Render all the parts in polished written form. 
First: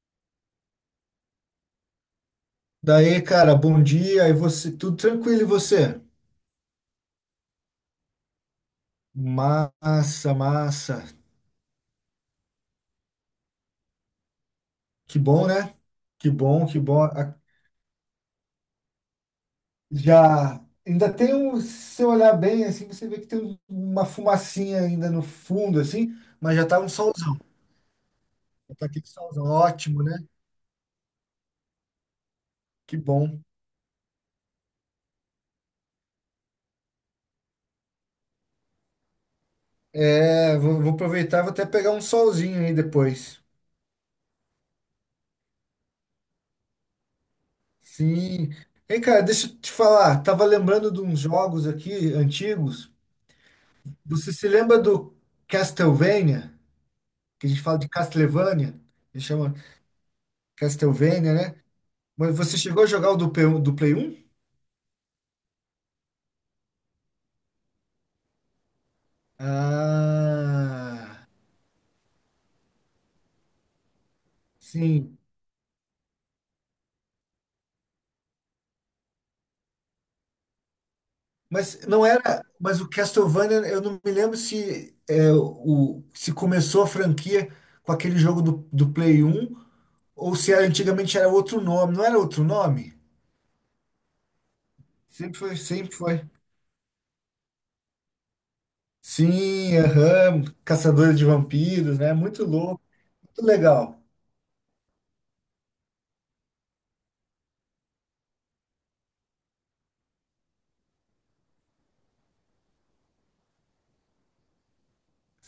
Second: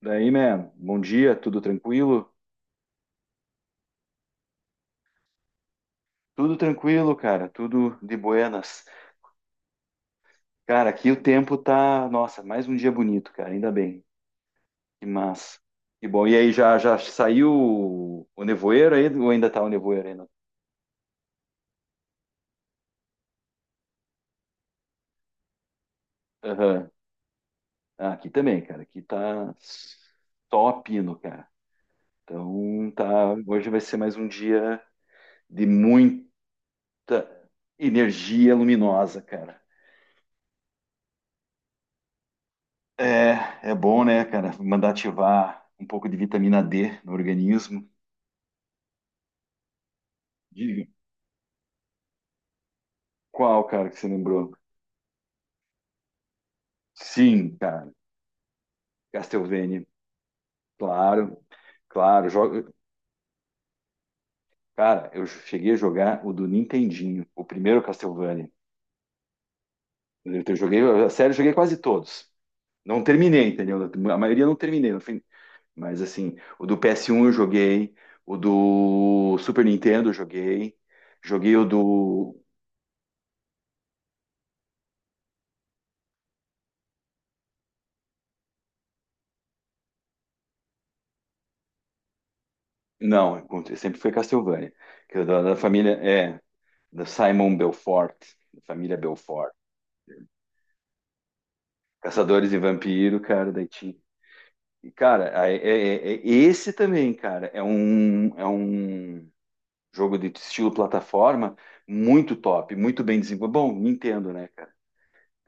Daí, man, bom dia, tudo tranquilo? Daí, cara, bom dia. E você, tudo tranquilo e você? Tudo tranquilo, cara, tudo de buenas. Massa, Cara, massa. aqui o tempo tá, nossa, mais um dia bonito, cara, ainda bem. Que Que bom, massa. né? Que bom. Que E aí, bom, já, que já bom. Saiu o nevoeiro aí? Ou ainda tá o nevoeiro ainda? Já ainda tem um, se você olhar bem assim, você vê que tem uma fumacinha ainda no fundo assim, mas já tá um Aham. solzão, Ah, aqui também, cara, tá aqui aquele solzão tá ótimo, né? só pino, cara. Então, Que tá, bom. hoje vai ser mais um dia de muita energia luminosa, cara. É, vou aproveitar, vou até pegar um solzinho aí depois. É bom, né, cara? Mandar ativar um pouco de vitamina D no organismo. Sim. Ei, cara, deixa eu te falar, tava Diga. lembrando de uns jogos aqui antigos. Qual, cara, que você Você se lembrou? lembra do Castlevania? Que a Sim, gente fala de cara. Castlevania, ele chama Castlevania. Castlevania, Claro, né? claro. Mas você Joga... chegou a jogar o do Play 1? Do Play 1? Cara, eu cheguei a jogar o do Nintendinho, o primeiro Castlevania. Joguei, a Ah, série, eu joguei quase todos. Não terminei, entendeu? A maioria eu não terminei no sim. fim. Mas, assim, o do PS1 eu joguei, o do Super Nintendo eu joguei, joguei o Mas não do era. Mas o Castlevania, eu não me lembro se, é, o, se começou a franquia com aquele jogo do Play 1 ou se era, antigamente era outro nome. Não era outro nome? Não, encontrei- sempre foi Castlevania. Que é Sempre da foi, família, sempre foi. é, da Simon Belfort, da família Belfort. Sim, aham, Caçadores de Vampiros, né? Muito Caçadores e louco, Vampiro, muito cara, daí tinha. legal. E, cara, esse também, cara, é um jogo de estilo plataforma muito top, muito bem desenvolvido. Bom, Nintendo, né, cara?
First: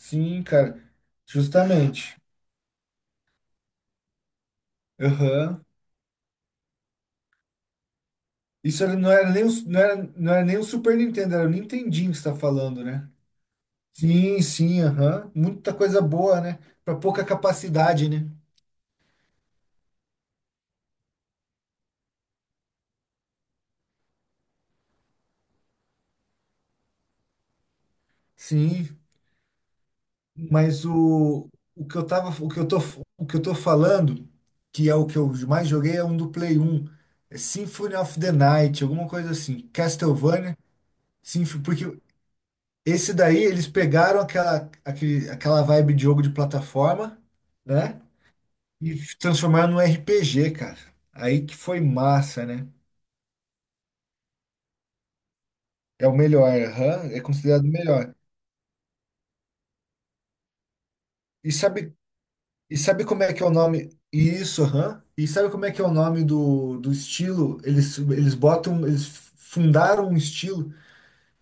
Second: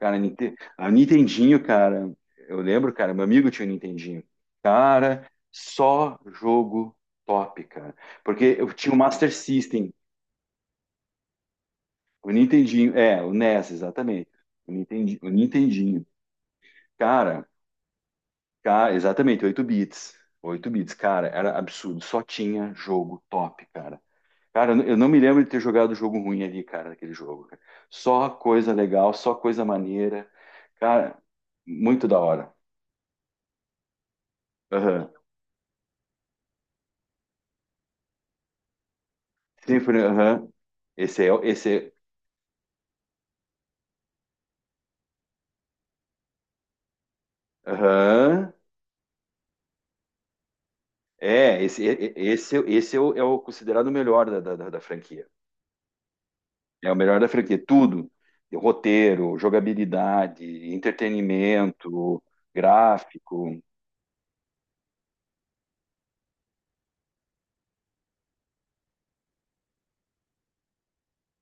Cara, cara, a Nintendinho, cara, justamente. eu lembro, cara, meu amigo tinha um Nintendinho. Cara, Aham. só jogo top, cara. Porque eu tinha o Não era Master nem o, não System, era, não era nem o Super Nintendo, era o Nintendinho que você o tá falando, Nintendinho, né? é, o NES, exatamente. Sim, O sim, Nintendinho, o aham. Muita coisa Nintendinho. boa, né? Pra pouca Cara, capacidade, né? cara, exatamente, 8 bits. 8 bits, cara, era absurdo. Só tinha jogo top, cara. Cara, eu não me lembro de ter jogado jogo ruim ali, cara, naquele jogo, cara. Só coisa Sim, legal, só coisa maneira. mas Cara, o que eu muito da tava, o hora. que eu tô, o que eu tô falando, que é o Aham. que eu mais joguei, é um do Play 1. É Symphony of the Night, alguma coisa assim. Symphony, aham. Castlevania, Symphony Esse porque esse daí eles pegaram aquela vibe de jogo de plataforma, é, né? aham. E transformaram num RPG, cara. Aí que É, foi esse, e- massa, esse, né? esse é o considerado o melhor da franquia. É o melhor, É o aham, melhor é da franquia. considerado o Tudo. melhor. Roteiro, jogabilidade, E sabe, entretenimento, e sabe como é que é o gráfico. nome? Isso, aham. E sabe como é que é o nome do estilo? Eles fundaram um estilo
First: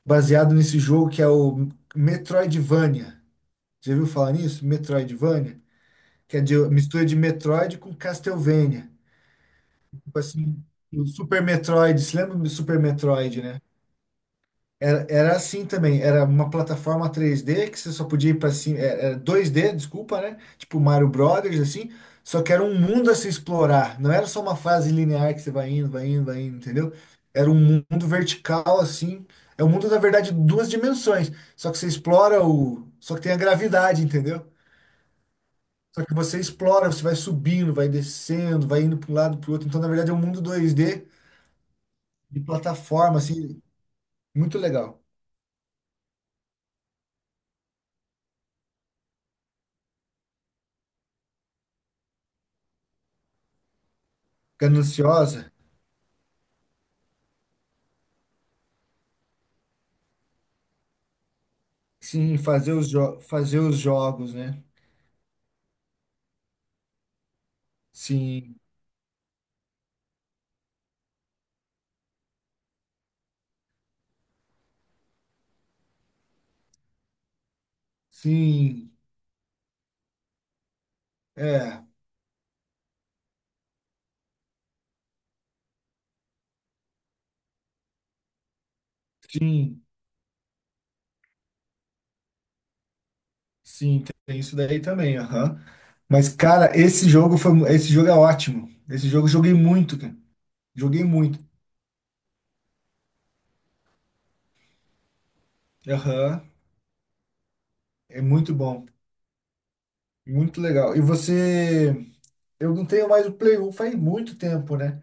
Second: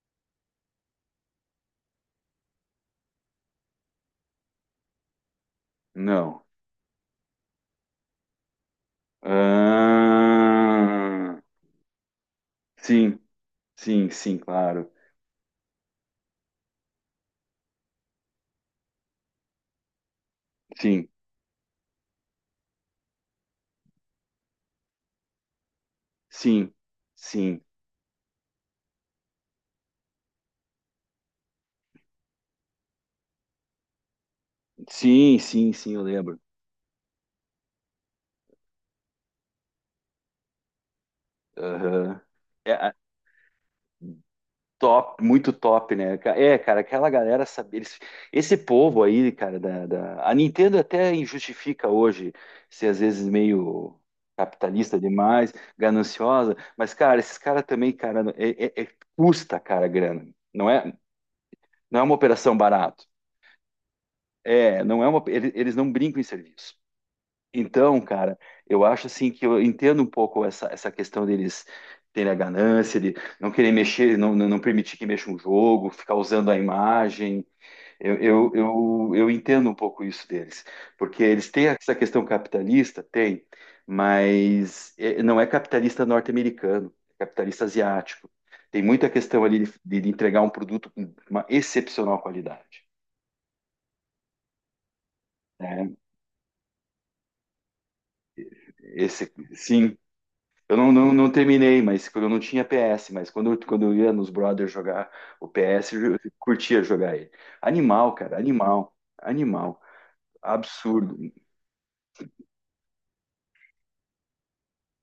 baseado nesse jogo que é o Metroidvania. Já viu falar nisso? Metroidvania? Que é Não. de mistura de Metroid com Castlevania. Tipo assim, o Ah, Super Metroid, se lembra do Super sim, Metroid, né? sim, sim, claro. Era assim também, era uma plataforma 3D que você só podia ir pra cima, era 2D, desculpa, né? Tipo Mario Sim, Brothers, assim, só que era um mundo a se explorar, não era só uma fase linear que você vai indo, vai indo, vai indo, sim, entendeu? Era um sim. mundo vertical, assim, é um mundo, na verdade, de duas dimensões, só que só que tem a gravidade, entendeu? Sim, sim, sim, eu Só que lembro. você explora, você vai subindo, vai descendo, vai indo para um lado, para o outro, então, na verdade, é um mundo 2D Aham. de É, plataforma, assim, muito legal, top, muito top, né? É, cara, aquela galera sabe, eles, esse povo aí, cara, a Nintendo até injustifica hoje ser às vezes meio capitalista gananciosa. demais, gananciosa, mas, cara, esses caras também, cara, custa, cara, a grana. Não é uma Sim, operação fazer os, barata. jo fazer os jogos, né? É, não é uma, ele- eles não brincam em serviço. Então, cara, Sim, eu acho assim que eu entendo um pouco essa questão deles terem a ganância de não querer mexer, não permitir que mexa um jogo, ficar usando a imagem. Eu, eu, sim, eu, eu entendo um pouco isso deles, porque eles têm é, essa questão capitalista, tem, mas não é capitalista norte-americano, é capitalista asiático. Tem muita questão ali sim, de entregar um produto com uma excepcional qualidade, sim, tem isso daí também, aham. né? Mas, cara, esse jogo é ótimo. Esse jogo Esse, eu joguei sim. muito, cara. Eu não, Joguei não, não muito. terminei, mas eu não tinha PS, mas quando eu ia nos brothers jogar o PS, eu Aham, curtia jogar ele. Animal, é cara, muito bom, animal, animal. muito legal. E Absurdo. você, eu não tenho mais o Play 1 faz muito tempo, né?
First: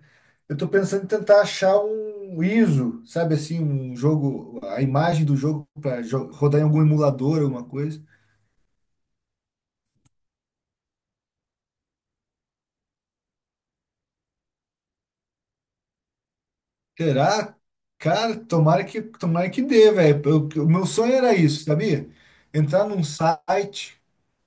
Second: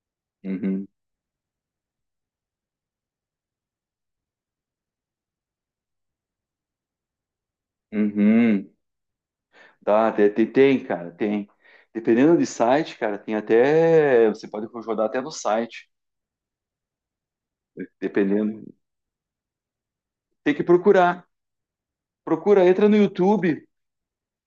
Eu tô Uhum, pensando em tentar achar um ISO, sabe assim, um jogo, a imagem do jogo para rodar em algum emulador, alguma coisa. uhum. Tá, tem, cara, tem. Dependendo de site, cara, tem até. Você pode jogar até no site, Será? Cara, dependendo. Tomara que dê, velho. Tem que O meu sonho procurar. era isso, sabia? Procura, Entrar entra no num YouTube. site.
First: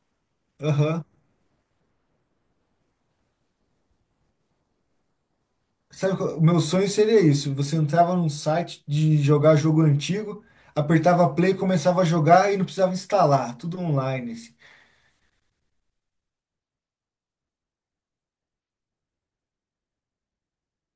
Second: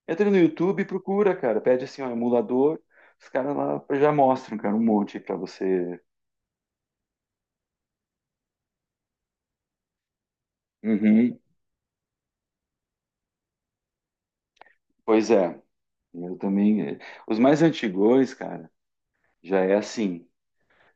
Entra no YouTube e Aham. procura, cara. Pede assim, um emulador. Os caras lá já mostram, cara, um monte pra você. Sabe, o meu sonho seria isso. Você entrava num site de jogar jogo antigo, apertava Uhum. play, começava a jogar e não precisava instalar. Tudo online, assim. Pois é, eu também. Os mais antigões, cara, já é assim.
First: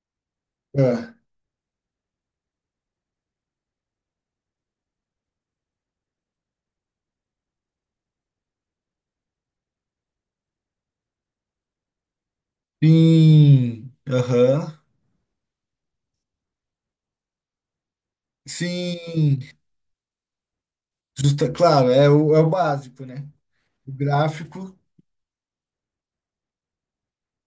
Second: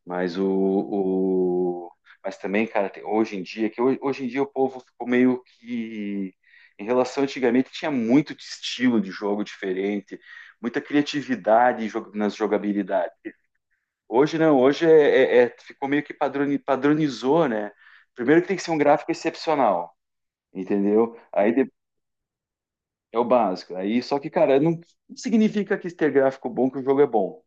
Mas o, Ah, o- mas também, cara, hoje em dia o povo ficou meio que em relação antigamente tinha muito de estilo de jogo diferente, muita criatividade nas jogabilidades. sim. Hoje não, Aham. hoje ficou meio que padronizou, né? Primeiro que tem que ser um gráfico Sim. excepcional, entendeu? Justa, Aí, claro, é o básico, é o né? básico. O Aí, só que, cara, gráfico não significa que ter gráfico bom que o jogo é bom,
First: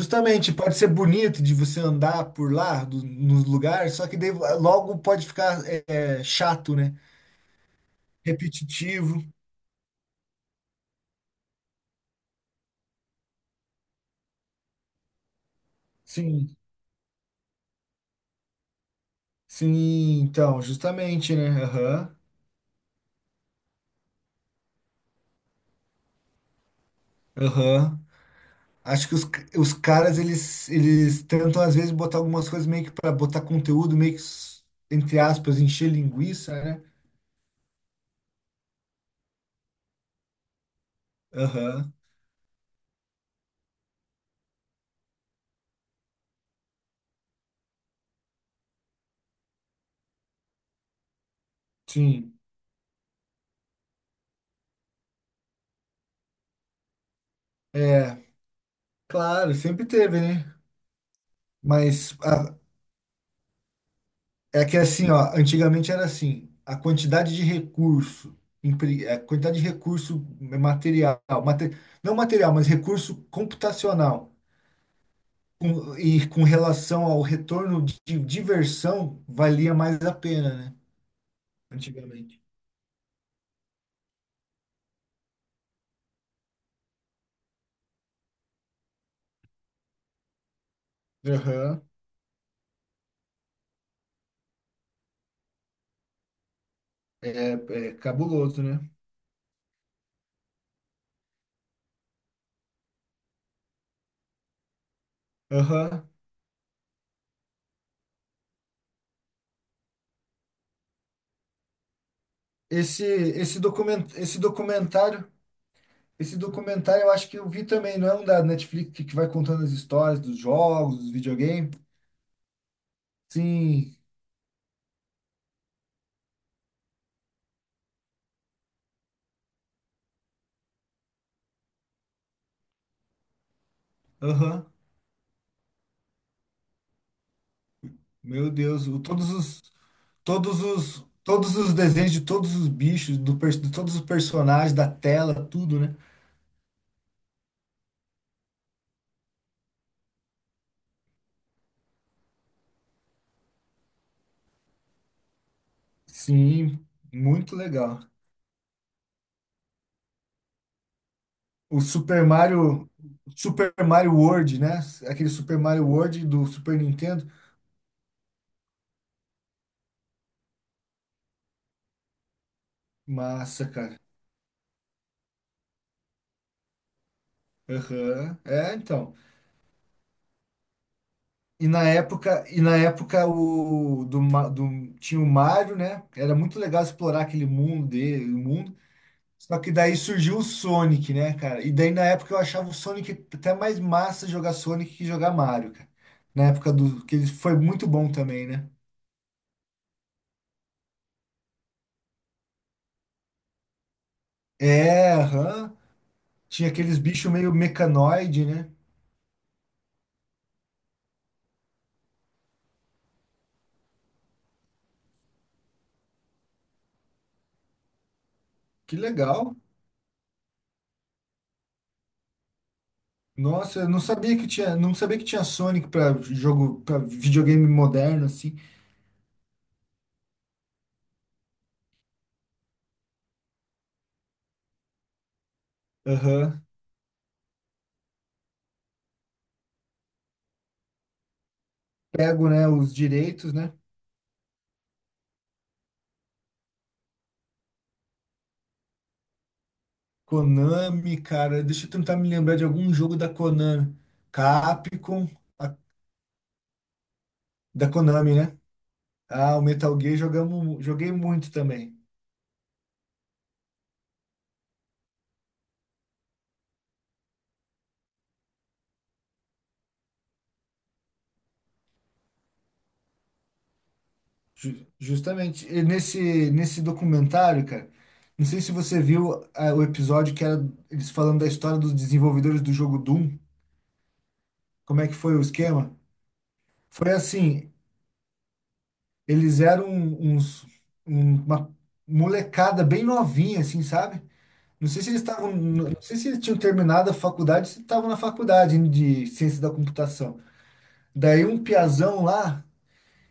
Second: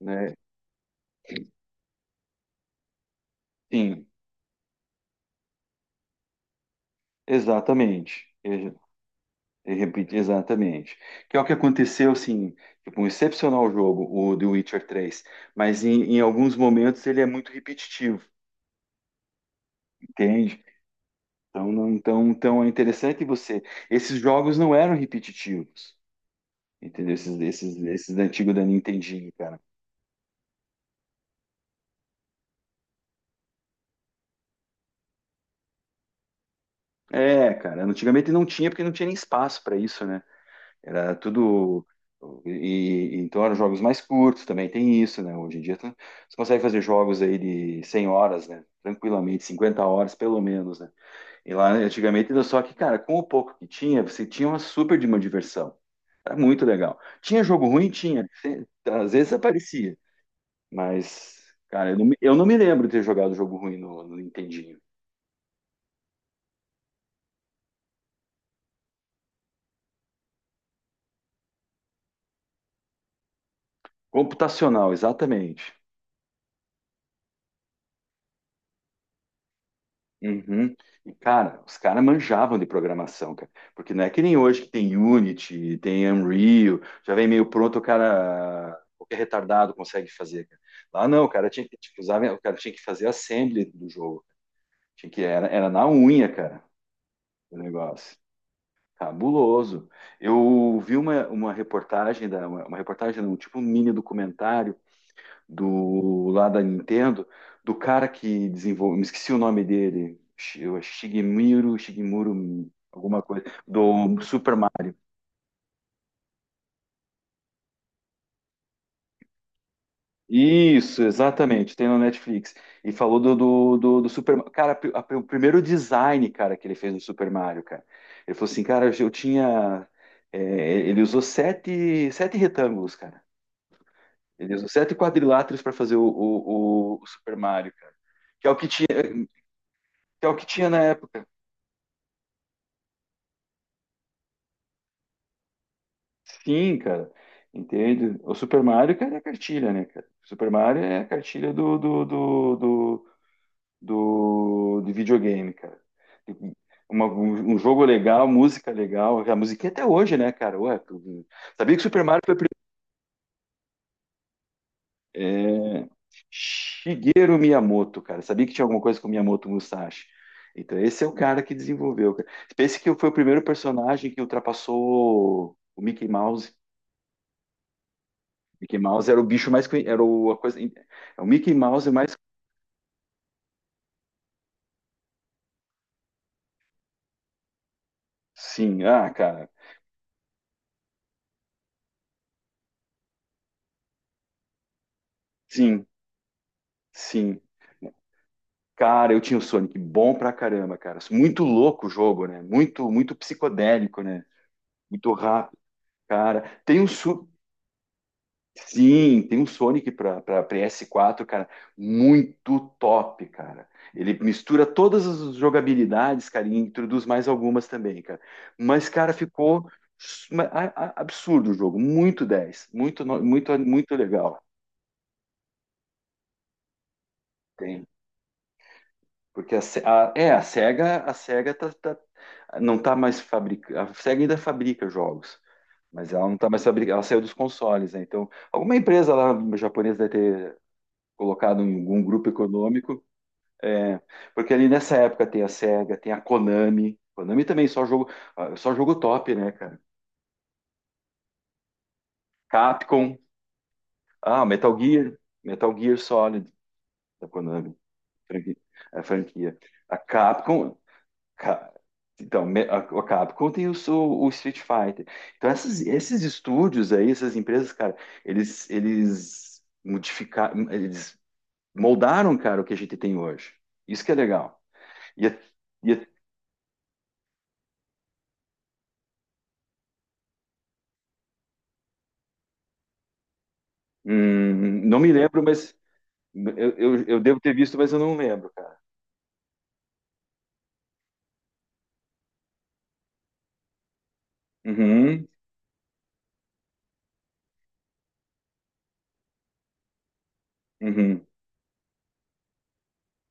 né? pode ser bonito de você andar por lá, do, no lugar, Sim, só que daí logo pode ficar chato, né? exatamente. Eu- Repetitivo. eu repito, exatamente. Que é o que aconteceu, assim, tipo, um excepcional jogo, o The Witcher 3, mas em alguns Sim, momentos ele é muito repetitivo, sim, então, entende? justamente, né? Então, não, Aham, então é interessante você. Esses jogos não eram repetitivos, entendeu? Esses, esses, aham. esses antigos da Acho que os, Nintendinho, c- cara. os caras, eles tentam, às vezes, botar algumas coisas meio que para botar conteúdo, meio que, entre aspas, encher linguiça, né? É, cara, antigamente não tinha porque não tinha nem espaço para isso, né? Era tudo. Aham, E, então eram jogos mais curtos também, tem isso, né? Hoje em dia você consegue fazer jogos aí de 100 horas, né? Tranquilamente, 50 horas pelo menos, né? E lá antigamente sim. era só que, cara, com o pouco que tinha, você tinha uma super de uma diversão. Era muito legal. Tinha jogo ruim? É, Tinha. Às vezes claro, sempre aparecia, teve, né? mas, cara, eu não, me- Mas eu não a- me lembro de ter jogado jogo ruim no É que Nintendinho. assim, ó, antigamente era assim, a quantidade de recurso, empre- a quantidade de recurso é, material, mate- não material, mas recurso computacional, Computacional, exatamente. E com relação ao retorno de diversão, valia mais a pena, Uhum. né? E, cara, os caras Antigamente. manjavam de programação, cara. Porque não é que nem hoje que tem Unity, tem Unreal, já vem meio pronto, o cara, qualquer retardado consegue fazer, cara. Lá não, o cara tinha que, Aham. tipo, usava, o cara tinha que fazer assembly do jogo. Tinha que, era na unha, cara, É, o é negócio. cabuloso, né? Cabuloso. Eu vi uma reportagem, um tipo um mini documentário Aham. do lá da Nintendo, do cara que desenvolveu, me esqueci o nome dele, Shigemiro, Shigemuro, Esse, alguma coisa, esse, document, do esse Super Mario. documentário, esse documentário eu acho que eu vi também, não é um da Netflix que vai contando as histórias dos jogos, Isso, dos videogames? exatamente, tem no Netflix. E falou do, do, Sim, do, do Super Mario. Cara, o primeiro design, cara, que ele fez no Super Mario, cara. Ele falou assim, cara, eu tinha. É, ele usou sete retângulos, cara. Ele aham. usou sete quadriláteros para fazer o Super Mario, cara. Que é Meu o que tinha, Deus, o- todos os que é o que todos tinha na os época. todos os desenhos de todos os bichos, de todos os personagens da tela, tudo, né? Sim, cara. Entende? O Super Mario, cara, é a cartilha, né, cara? O Super Mario é a cartilha de videogame, cara. Sim, Uma- um, muito um jogo legal. legal, música legal. A musiquinha até hoje, né, cara? Ué, sabia que O o Super Mario Super foi o primeiro. Mario Super Mario World, né? Aquele Super É... Mario World do Super Nintendo. Shigeru Miyamoto, cara. Sabia que tinha alguma coisa com o Miyamoto Musashi. Então, esse é o cara que desenvolveu, cara. Pense que foi o primeiro Massa, cara. personagem que ultrapassou o Mickey Mouse. Aham. É, Mickey Mouse então. era o bicho mais era o, a coisa é, o Mickey E na Mouse é mais. época, e na época o do, Ma- do tinha o Mario, né? Era muito legal explorar aquele mundo dele. Sim, ah, cara. Só que daí surgiu o Sonic, né, cara? E daí na época eu achava o Sonic até mais massa jogar Sonic que jogar Mario, Sim, cara. Na época do que ele sim, foi muito bom também, né? cara. Eu tinha o Sonic bom pra caramba, cara. Muito louco o jogo, né? Muito, muito psicodélico, né? Muito É, rápido, aham. cara. Tinha aqueles bichos meio mecanoide, né? Sim, tem um Sonic para PS4, cara, muito top, cara. Ele mistura todas as jogabilidades, cara, e introduz mais algumas também, cara. Mas, Que cara, legal. ficou absurdo o jogo, muito dez, muito, no- muito, Nossa, eu muito não sabia legal. que tinha, não sabia que tinha Sonic para videogame Tem, moderno assim. porque a, Se- a- é, a Sega tá, não tá mais fabricando, a Sega ainda fabrica jogos, mas ela não tá Aham. mais fabricando, ela saiu dos consoles, né? Então, alguma empresa lá japonesa deve ter colocado em algum grupo Pego, né, os econômico. direitos, né? É, porque ali nessa época tem a SEGA, tem a Konami. Konami também só jogo, ah, só jogo top, né, cara? Konami, cara, deixa eu tentar me lembrar de algum Capcom, jogo da Konami. ah, Metal Gear, Capcom, Metal a- Gear Solid da Konami, da Konami, franqui- né? a franquia. Ah, o A Metal Gear Capcom, joguei muito Ca- também. então, me- a Capcom tem o Street Fighter. Então, esses estúdios aí, essas empresas, cara, eles modificaram, eles moldaram, cara, o que a gente tem hoje. Isso que é legal. Ju- E, é- justamente e e é- nesse documentário, cara. Não sei se você viu o episódio que era eles falando da história dos desenvolvedores do jogo Doom. Não Como é me que foi o lembro, mas esquema? Eu, eu, Foi eu devo ter assim, visto, mas eu não lembro, cara. eles eram uma molecada bem novinha, assim, sabe? Não sei se eles Uhum, estavam, não sei se eles tinham terminado a faculdade, se estavam na faculdade de ciência da computação. uhum, Daí um piazão lá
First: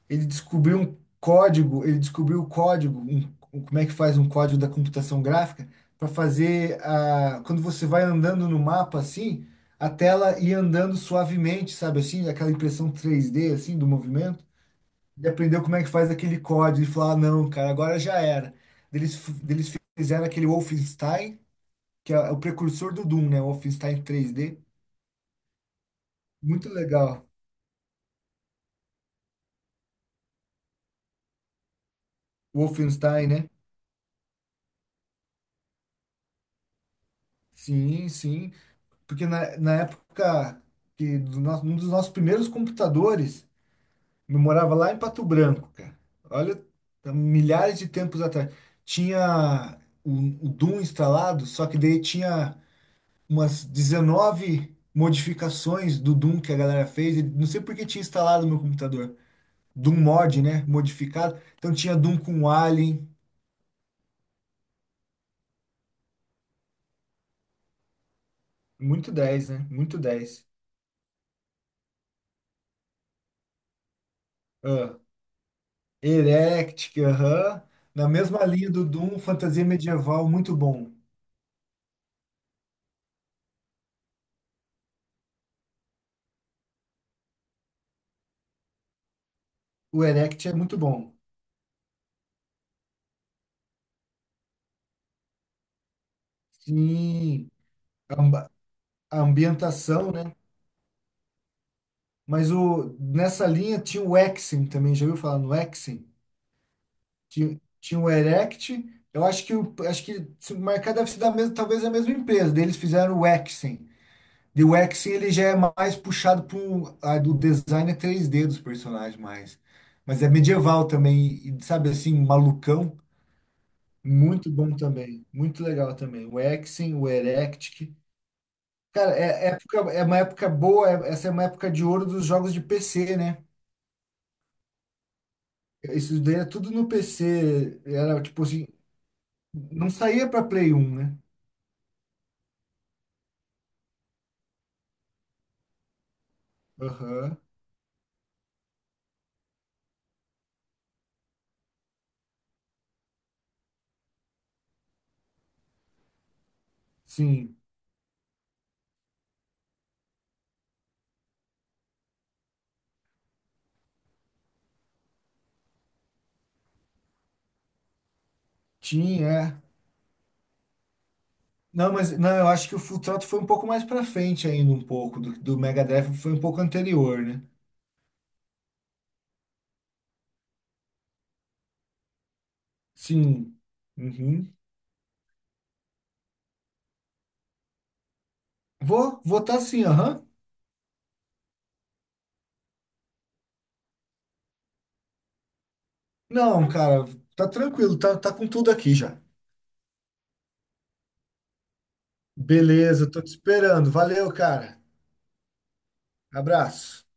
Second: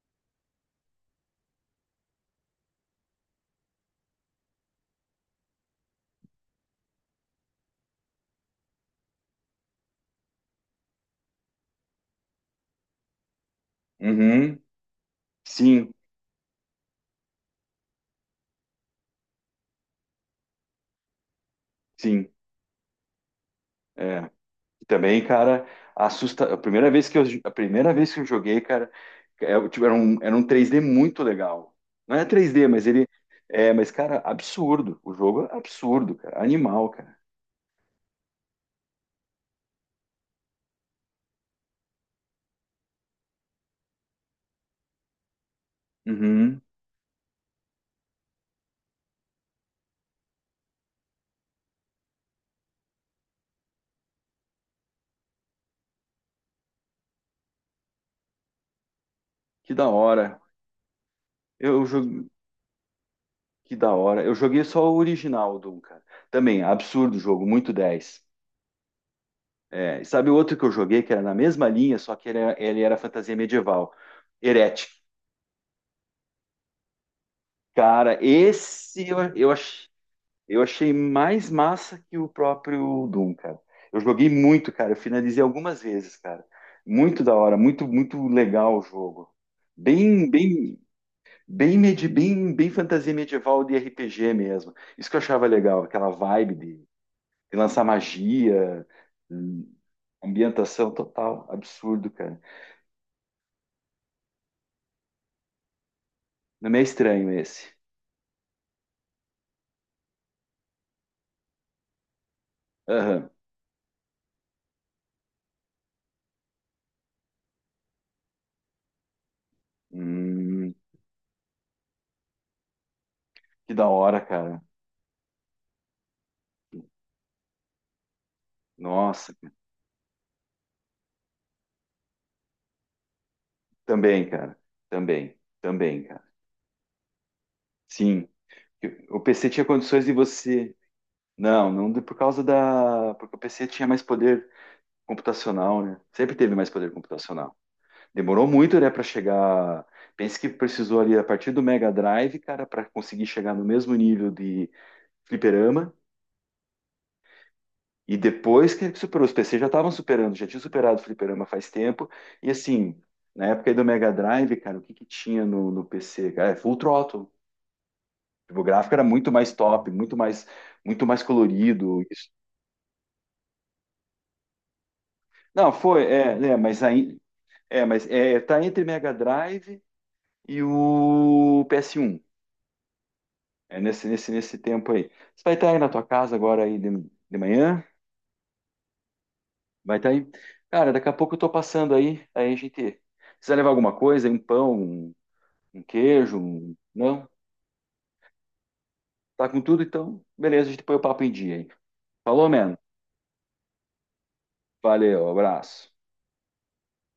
ele descobriu o código, como é que faz um código da computação gráfica para fazer quando você vai andando no mapa assim, a tela ir andando suavemente, sabe assim, aquela impressão 3D assim do movimento. uhum. Ele aprendeu como é que Sim, faz aquele código e falou: ah, não, cara, agora já era. Eles, eles fizeram aquele Wolfenstein, que é sim. o precursor do Doom, né? O Wolfenstein É. 3D. E também, cara, assusta. Muito legal. A primeira vez que eu joguei, cara, é, tipo, era um 3D muito legal. Não é 3D mas ele. Wolfenstein, né? É, mas, cara, absurdo. O jogo é absurdo, cara. Animal, cara. Sim, sim. Porque na época um dos nossos primeiros computadores, eu morava lá em Pato Branco, cara. Uhum. Olha, há milhares de tempos atrás. Tinha o Doom instalado, só que daí tinha umas 19 modificações do Doom que a galera fez. E não sei por que tinha instalado no meu computador. Que da Doom hora. mod, né? Modificado. Então Eu tinha Doom joguei. com Alien. Que da hora. Eu joguei só o original, Doom, cara. Também, absurdo o jogo, muito 10. Muito dez, né? Muito É, e sabe 10. outro que eu joguei que era na mesma linha, só que ele era fantasia medieval? Heretic. Ah, Erect, aham. Na Cara, mesma linha do esse Doom, eu, eu, fantasia ach- medieval, muito eu bom. achei mais massa que o próprio Doom, cara. Eu joguei muito, cara. Eu finalizei algumas vezes, cara. Muito da hora, muito, muito legal o jogo. O Bem, Erect é muito bem, bom. bem fantasia medieval de RPG mesmo. Isso que eu achava legal, aquela vibe de Sim, lançar a, amba- magia, a hum, ambientação, né? ambientação total, absurdo, cara. Mas nessa linha tinha o Exim também, já ouviu falar no Exim? Não é estranho Tinha, esse. tinha o Erect, eu acho que se marcar deve ser da mesma, talvez a mesma empresa, daí eles fizeram o Aham. Exim. E o Exim ele já é mais puxado para o design é 3D dos personagens mais. Mas é Hum, medieval também, e, sabe assim, malucão. que da hora, Muito cara. bom também, muito legal também. O Exim, o Erectic. Cara, Nossa, é, é cara. época, é uma época boa, é- essa é uma época de ouro dos jogos de PC, né? Também, cara. Também, também, Isso cara. daí era tudo no PC, era Sim. tipo assim, O PC tinha não condições de saía pra Play você. 1, né? Não, não por causa da. Porque o PC tinha mais poder computacional, né? Sempre teve mais poder Aham, computacional. Demorou muito, né, para chegar. Pense que precisou ali a partir do Mega Drive, cara, para conseguir chegar no mesmo nível de fliperama. sim, E depois que ele superou, os PC já estavam superando, já tinha superado o fliperama faz tempo. E assim, na época aí do Mega Drive, cara, o que que tinha no PC? Cara, é Full Throttle. Tipo, o gráfico era tinha. muito mais É. top, muito mais Não, colorido. mas Isso. não, eu acho que o Full Throttle foi um pouco mais pra frente ainda, um pouco, do Não, Mega foi, Drive foi um pouco mas aí, anterior, né? é, mas é, tá entre Mega Drive e o PS1. Sim, É nesse, nesse, uhum. nesse tempo aí. Você vai estar aí na tua casa agora aí de manhã? Vou votar sim, Vai estar aham. aí? Cara, daqui a pouco eu tô passando aí a gente. Precisa levar alguma coisa, um pão, um queijo, Não, um, cara, não? tá tranquilo, tá com tudo aqui já. Tá com tudo, então? Beleza, a gente põe o papo em dia, hein? Falou, mano. Beleza, tô te esperando. Valeu, cara. Valeu, abraço. Abraço.